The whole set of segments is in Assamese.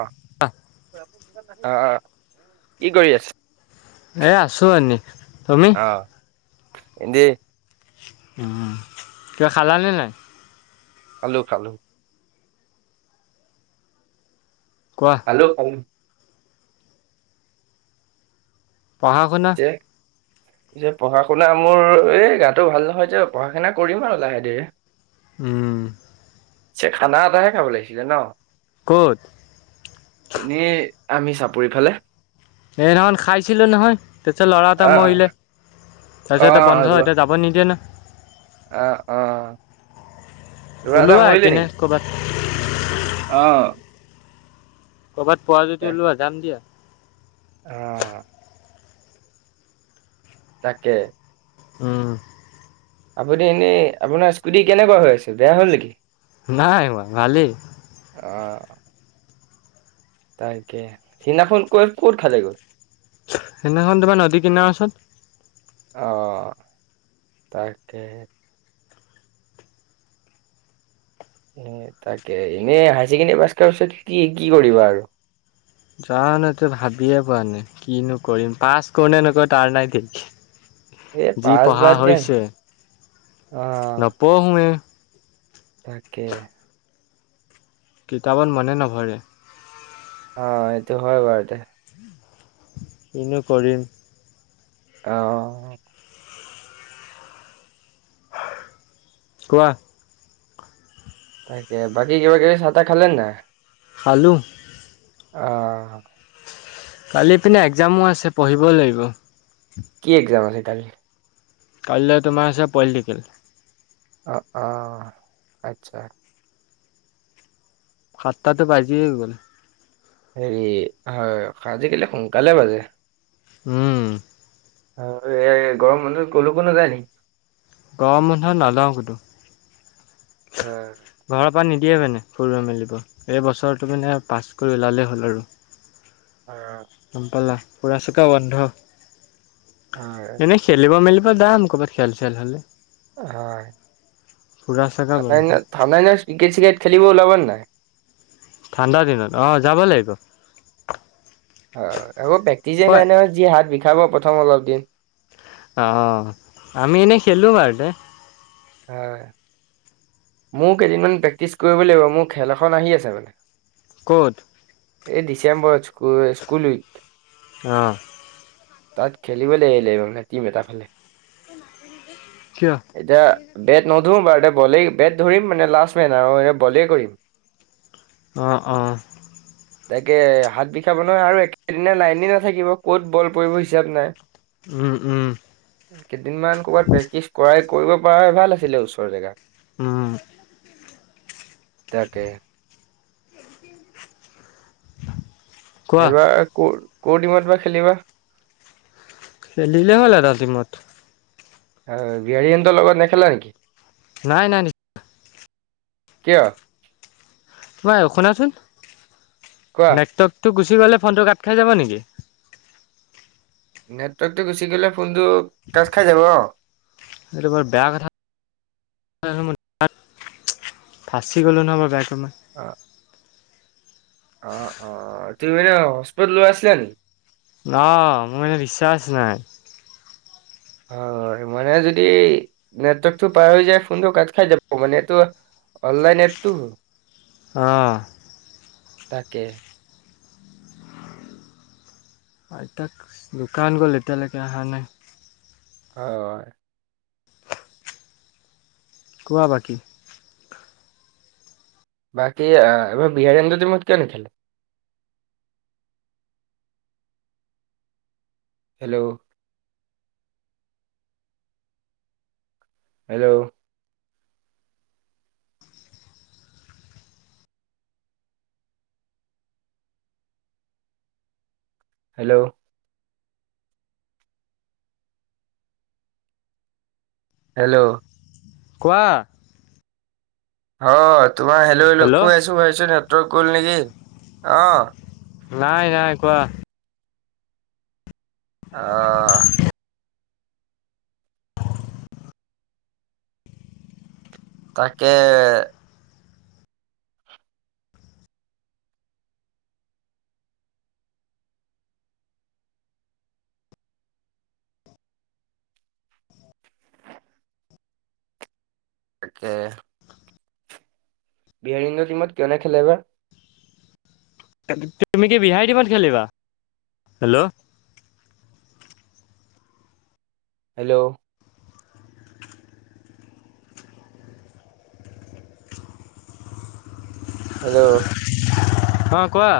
আহ আহ কি কৰি আছে? এ আছো এনি তুমি? অ এনে কিবা খালানে নাই? খালো খালো। কোৱা খালো খালো পঢ়া - শুনা যে পিছে পঢ়া- শুনা মোৰ এই গাটো ভাল নহয় যে পঢ়া -শুনা কৰিম আৰু লাহে ধীৰে উম চ খানা এটাহে খাব লাগিছিলে ন ক'ত এনেই আমি চাপৰিফালে সেই দিনাখন খাইছিলো নহয়, তাৰপিছত ল'ৰা এটা অ মৰিলে তাৰপিছত এতিয়া বন্ধ এতিয়া যাব নিদিয়ে ন আহ অ ল'ৰা এটা ওলোৱা মৰিলে আহপিনে কৰ'বাত অহ'। ক'ৰবাত পোৱা যদি ওলোৱা যাম দিয়া। অহ'। তাকে উম। আপুনি এনেই। আপোনাৰ স্কুটি কেনেকুৱা হৈ আছিল, বেয়া হ'ল নেকি? নাই হোৱা ভালেই অ তাকে সিদিনাখন কৈ ক'ত খালে গৈ সেইদিনাখন তোমাৰ নদী কিনাৰ ওচৰত আহ তাকে এ তাকে এনে হায় ছেকেণ্ডেৰী পাছ কৰা পিছত কি কি কৰিবা আৰু জানু ত' ভাবিয়ে পোৱা নাই কিনো কৰিৰিম পাছ কৰো নে নক তাৰ নাই থিক এই যি পাছ পঢ়া বাদ দিয়া হৈছে, আহ নপঢ়োৱে তাকে কিতাপত মনে নভৰে অহ' এইটো হয় বাৰু তে কিনো কৰিম। অহ কোৱা। তাকে। বাকী কিবা কিবি চাহ তাহ খালে নে নাই? খালো। অহ'। কালি পিনে এক্সামো আছে, পঢ়িব লাগিব। কি এক্সাম আছে, কালি? কাইলৈ তোমাৰ আছে, পলিটিকেল। অহ', অহ' আচ্ছা। সাতটাতো বাজীয়ে গ'ল। হেৰি, হয় আজিকালি সোনকালে বাজে। উম। আৰু এই গৰম বন্ধত কলৈকো নাযায় নেকি? গৰম বন্ধত নাযাওঁ কতো। অহ'। ঘৰৰ পৰা নিদিয়ে মানে, ফুৰিব মেলিব। এই বছৰটো মানে পাছ কৰি ওলালেই হ'ল আৰু। হয় গম পালা, ফুৰা চকা বন্ধ। হয় এনেই খেলিব-মেলিব যাম, ক'ৰবাত খেল-চেল হ'লে। হয়। ফুৰা চকা ঠাণ্ডা বন্ধ দিনত, ঠাণ্ডা দিনত ট্ৰিকেট চিকেত খেলিব ওলাবা নে নাই? ঠাণ্ডা দিনত। অহ, যাব লাগিব। অহ' আকৌ প্ৰেক্টিছ যে কয় নাই নহয়। যি হাত বিষাব প্ৰথম অলপ দিন। অহ' আমি এনেই খেলোঁ বাৰু দে। হয়। মোৰ কেইদিনমান প্ৰেক্টিছ কৰিব লাগিব। মোৰ খেল এখন আহি আছে মানে। ক'ত? এই ডিচেম্বৰত স্কুল-স্কুল উইক। অহ'। তাত খেলিবলৈ লাগিব মানে, টিম এটা ফালে। কিয় এতিয়া বেট নধৰো বাৰু। এ বলেই বেট ধৰিম মানে, লাষ্ট মেন আৰু। এনেই বলেই কৰিম। অহ', অহ'। তাকে হাত বিষাব নহয়। আৰু একেদিনাই লাইনে নাথাকিব। ক'ত বল পৰিব হিচাপ নাই। উম', উম'। কেইদিন মান ক'ৰবাত প্ৰেক্টিছ কৰাই, কৰিব পৰা হ'লে ভাল আছিলে ওচৰৰ জেগাত। অ তাকে কোৱা এইবাৰ কৰ টিমত বা খেলিবা খেলিলে হ'ল আৰু এটা টিমত আৰু বিয়াৰীহঁতৰ লগত নেখেলা নেকি নাই নাই নিশ্চয়। কিয়? এই শুনাচোন। কোৱা? নাইট্ৰপটো গোছাই উঠি গ'লে ফোনটো কাট খাই যাব নেকি? নেটৱৰ্কটো গুচি গ'লে কোনটো কাজ খাই যাব এইটো বৰ বেয়া কথা নহয়, মই ফাঁচি গ'লোঁ নহয় ব বাইকমান অ অ তুমি হস্পিতালত আছিলা নেকি অ মোৰ এনেই বিশ্বাসা হয় মানে যদি নেটৱৰ্কটো পাৰ হৈ যায় ফোনটো কাট খাই যাব মানে এইটো অনলাইন এপটো অ তাকে আইতাক দোকান গ'ল এতিয়ালৈকে হানাই হয় কোৱা বাকি বাকী এইবাৰ বিহাৰীন্দত মত কিয় ন খেলে হেল্ল' হেল্ল' হেল্ল' হেল্ল' কোৱা অ তোমাৰ হেল্ল হেল্ল কৈ আছো ভাবিছো নেটৱৰ্ক গল নেকি অ নাই নাই কোৱা আহ তাকে তাকে বিহাৰী ইন্দ টিমত কিয়নে খেলে বাাৰ তুমি কি বিহাৰী টিমত খেলিবা হেল্ল' হেল্ল' হেল্ল' অ কোৱা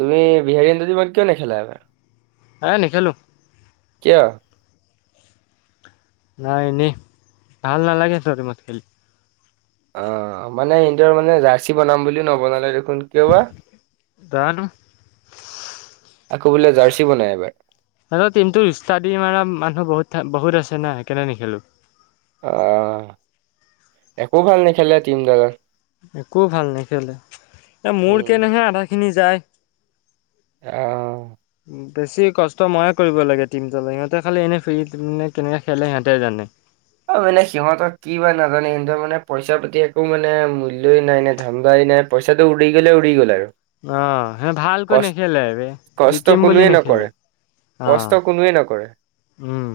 তুমি বিহাৰীহঁতৰ টিমত কিয় নেখেলা এবাৰ এ নেখেলো কিয় নাই এনে ভাল নালাগে সিহঁতৰ টিমত খেলি অ মানে এৰ মানে জাৰ্চি বনাম বুলিও নবনালে দে কোন কিয় বা আকৌ বোলে জাৰ্চি বনাই এইবাৰ আৰু ন্তটো ৰিচ্া দি ম মান মানুহ বহুত বহুত আছে না কেনে নেখেলোঁ আহ একো ভাল নেখেললে টিমডালত একো ভাল নেখেলে এ মোৰ উম কেনেহে আধা খিনি যায় আহ বেছি কষ্ট ময়ে কৰিব লাগে টিম ত সিহঁতে খালি এনে ফ কেনেকে খেলে সিহঁতে জানে অ মানে সিহঁতক কি বা নাজানে স মানে পইচা পাতি একো মানে মূল্যয়ই নাই নে ধান্দাই পানে পইচাটো উ়িকিললে উৰিিকল আৰু অ সেই ভালকৈ কচ নেখেলে এইব কষ্ট জিকিম বুলি কোনোৱে নকৰে নেখেলে কষ্ট অ' কোনোৱে নকৰে উম।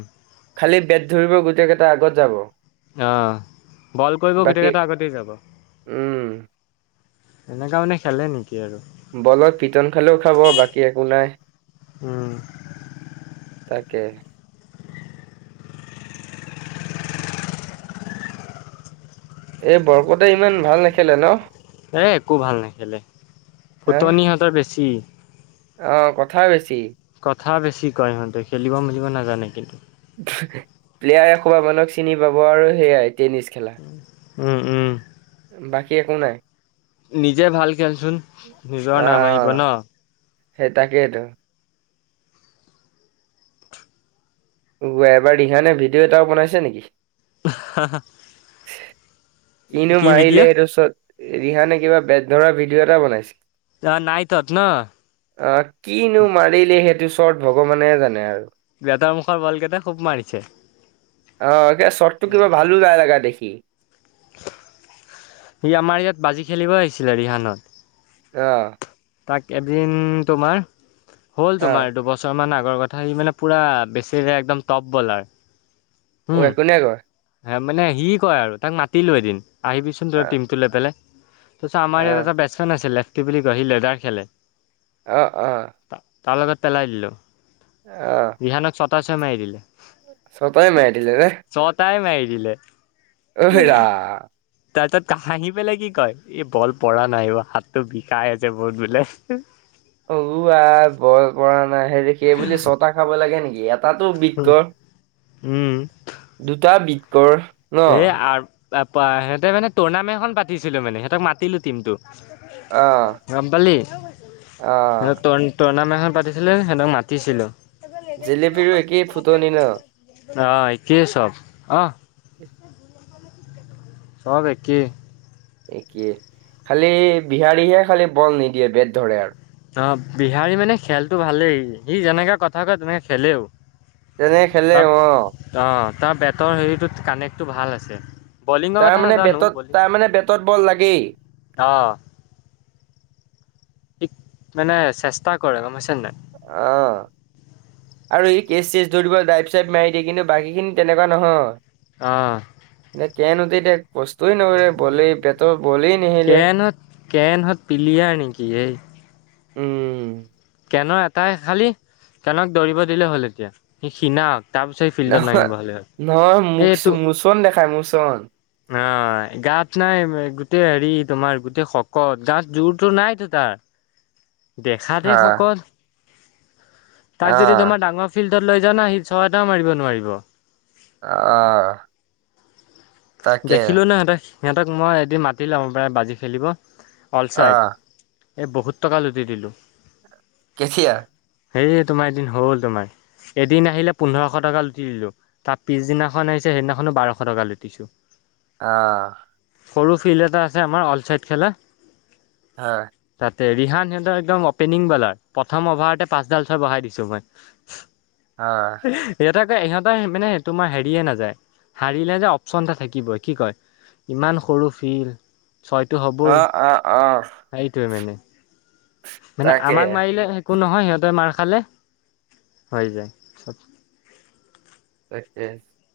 খালি বেট ধৰিব গোটেই কেইটা আগত যাব আহ বল কৰিব বাকী ভিতকেইটা আগতে যাব উম এনেকা মানে খেলে নেকি আৰু। বলত পিটন খালেও খাব বাকী একো নাই উম, তাকে এই বৰকোতে ইমান ভাল নেখেলে ন এ একো ভাল নেখেলে হা ফুটনি সিহঁতৰ বেছি অ কথা বেছি কথা বেছি কয় সিহঁতে খেলিব মেলিব নাজানে কিন্তু প্লেয়াৰ এসোবাহ মানুহক চিনি পাব আৰু সেয়াই টেনিছ খেলা ওম ওম বাকী একো নাই নিজে ভাল খেলচোন নিজৰ নাম আহিব অ', ন সেই তাকেইটোো এবাৰ দিহানে ভিডিঅ' এটাও বনাইছে নেকি [unintelligible] কিনো কি মাৰিলে ভিডিঅ' এইটো চত ৰিহানে কিবা বে ধৰা ভিডিঅ' এটা অ' নাইটত ন বনাইছিল আহ কিনো মাৰিলে সেইটো চত ভগৱানে জানে আৰু বতৰ মুখৰ বল কেইটা খুব মাৰিছে অ এ চটটো কিবা ভালো গা লগা দেখি সি আমাৰ ইয়াত বাজি খেলিব আহিছিলে ৰিহানত আহ তাক এদিন তোমাৰ হ'ল অ', তোমাৰ দুবছৰ মান আগ কথা সি মানে পুৰা বেছি একদম টপ বলাৰ হুম কোনে ক মানে সি কয় আৰু তাক মাতি লৈ এদম আহিবিচোন তই অ', টিমটো লৈ পেলাই তাৰপিছ আম ইয়াত অ', এটা বেটছে আ লেফটি কয় সি লেডাৰ খেলে আহ আহ তাৰ লগত পেলাই দিলোঁ আহ তচ মাৰি দিলে ছয়তাই মাৰি দিলে নে? টাই মাৰি দিলে। অ হেৰা। তাৰ পিছত হাঁহি পেলাই কি কয়, এই বল পৰা নাই অ হাতটো বিষাই আছে বহুত বোলে। উ আই এ বল পৰা নাই, সেই বুলি ছটা খাব লাগে নেকি, ইয়াত এটাতো বিত কৰ। উম। টা বিতকৰ। আৰ স পা ইহঁতে মানে টুৰ্ণামেন্ট খন পাতিছিলে মানে, সেহঁতক মাতিলো টিমটো। অ' গম পালি? সেহতি অ' টৰ টৰ্ণামেট এখন পাতিছিলে সিহতক মাতিছিলো। জেলেপীৰো একেই ফুটনি ন অহ, একেই চব অহ। চব একেই। একেই খালি বিহাৰীহে খালি বল নিদিয়ে বেট ধৰে আৰু। অ', বিহাৰী মানে খেলটো ভালেই সি যেনেকে কথা কয় তেনেকে খেলেও। তেনেকে তাৰ খেলেও অহ। অঁ তাৰ বেটৰ হেৰিটোত কানেক্টটো ভাল আছে। বলিঙৰ কথা তাৰমানে নাজানো বেটত, তাৰমানে বেটত বল লাগেই। অহ। ঠিক মানে চেষ্টা কৰে গম পাইছে নে নাই। অহ। আৰু ই কেচ চেচ ধৰিবলৈ ড্ৰাইপ চাইপ মাৰি দিয়ে, কিন্তু বাকীখিনি তেনেকুৱা নহয়। অহ। এ কেন হতে এতিয়া কষ্টই নকৰে, বলেই বেটৰ বলেই নেহেলে কেনহত, কেনহত পিলিয়াৰ নেকি এই। উম। কেনৰ এটাই, খালি কেনক দৌৰিব দিলেই হ'ল এতিয়া, সি খিনাওক। নহয়, নহয় মুচ এইটো মোচন দেখাই মোচন। অ', গাত নাই গোটেই হেৰি তোমাৰ গোটেই শকত, গাত জোৰতো নাইতো তাৰ। [unintelligible] দেখাত হা হে শকত। তাক যদি আহ তোমাৰ ডাঙৰ ফিল্ডত লৈ যাও ন, সি ছয় এটাও মাৰিব নোৱাৰিব। অহ। দেখিলো ন সিহঁত, সিহঁতক মই এদিন মাতি লম প্ৰ বাজি খেলিব। অলচাইড, আহ এই বহুত টকা লুটি দিলোঁ। কেতিয়া? সেই তোমাৰ, এদিন হ'ল তোমাৰ। এদিন আহিলে পোন্ধৰশ টকা লুটি দিলো, তাৰ পিছদিনাখন আহিছে সেইদিনাখনো বাৰশ টকা লুটিছো। অহ। সৰু ফিল্ড এটা আছে আমাৰ, অল চাইড খেলা। হয়। তাতে ৰিহান সিহঁতৰ একদম অপেনিং বলাৰ প্ৰথম অভাৰতে পাঁচডাল ছয় বঢ়াই দিছো মই। হয়। ইহতক ইহঁতৰ মানে তোমাৰ হেৰিয়ে নাযায়, হাৰিলে যে অপচন এটা থাকিব। কি বয়, কি কয়? ইমান সৰু ফিল। ছয়টো অ হ'বই, অ অ সেইটোৱে মানে। মানে তাকে আমাক মাৰিলে একো নহয়, সিহঁতে মাৰ খালে হৈ যায় চব। তাকে হে,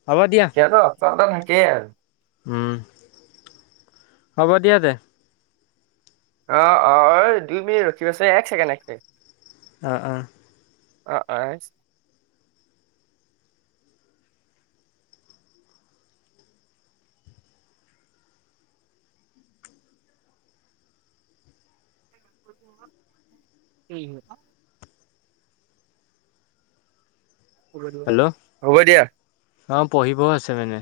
হ'ব দিয়া সিহঁতৰ অপচন এটা থাকেই আৰু। উম। হ'ব দিয়া দে। অ অ দুই মিনিট ৰখিবাছোন এক ছেকেণ্ড এক ছেকেণ্ড আহ আহ আহ আহ সহ হ'ব দিয়া অ পঢ়িবও আছে মানে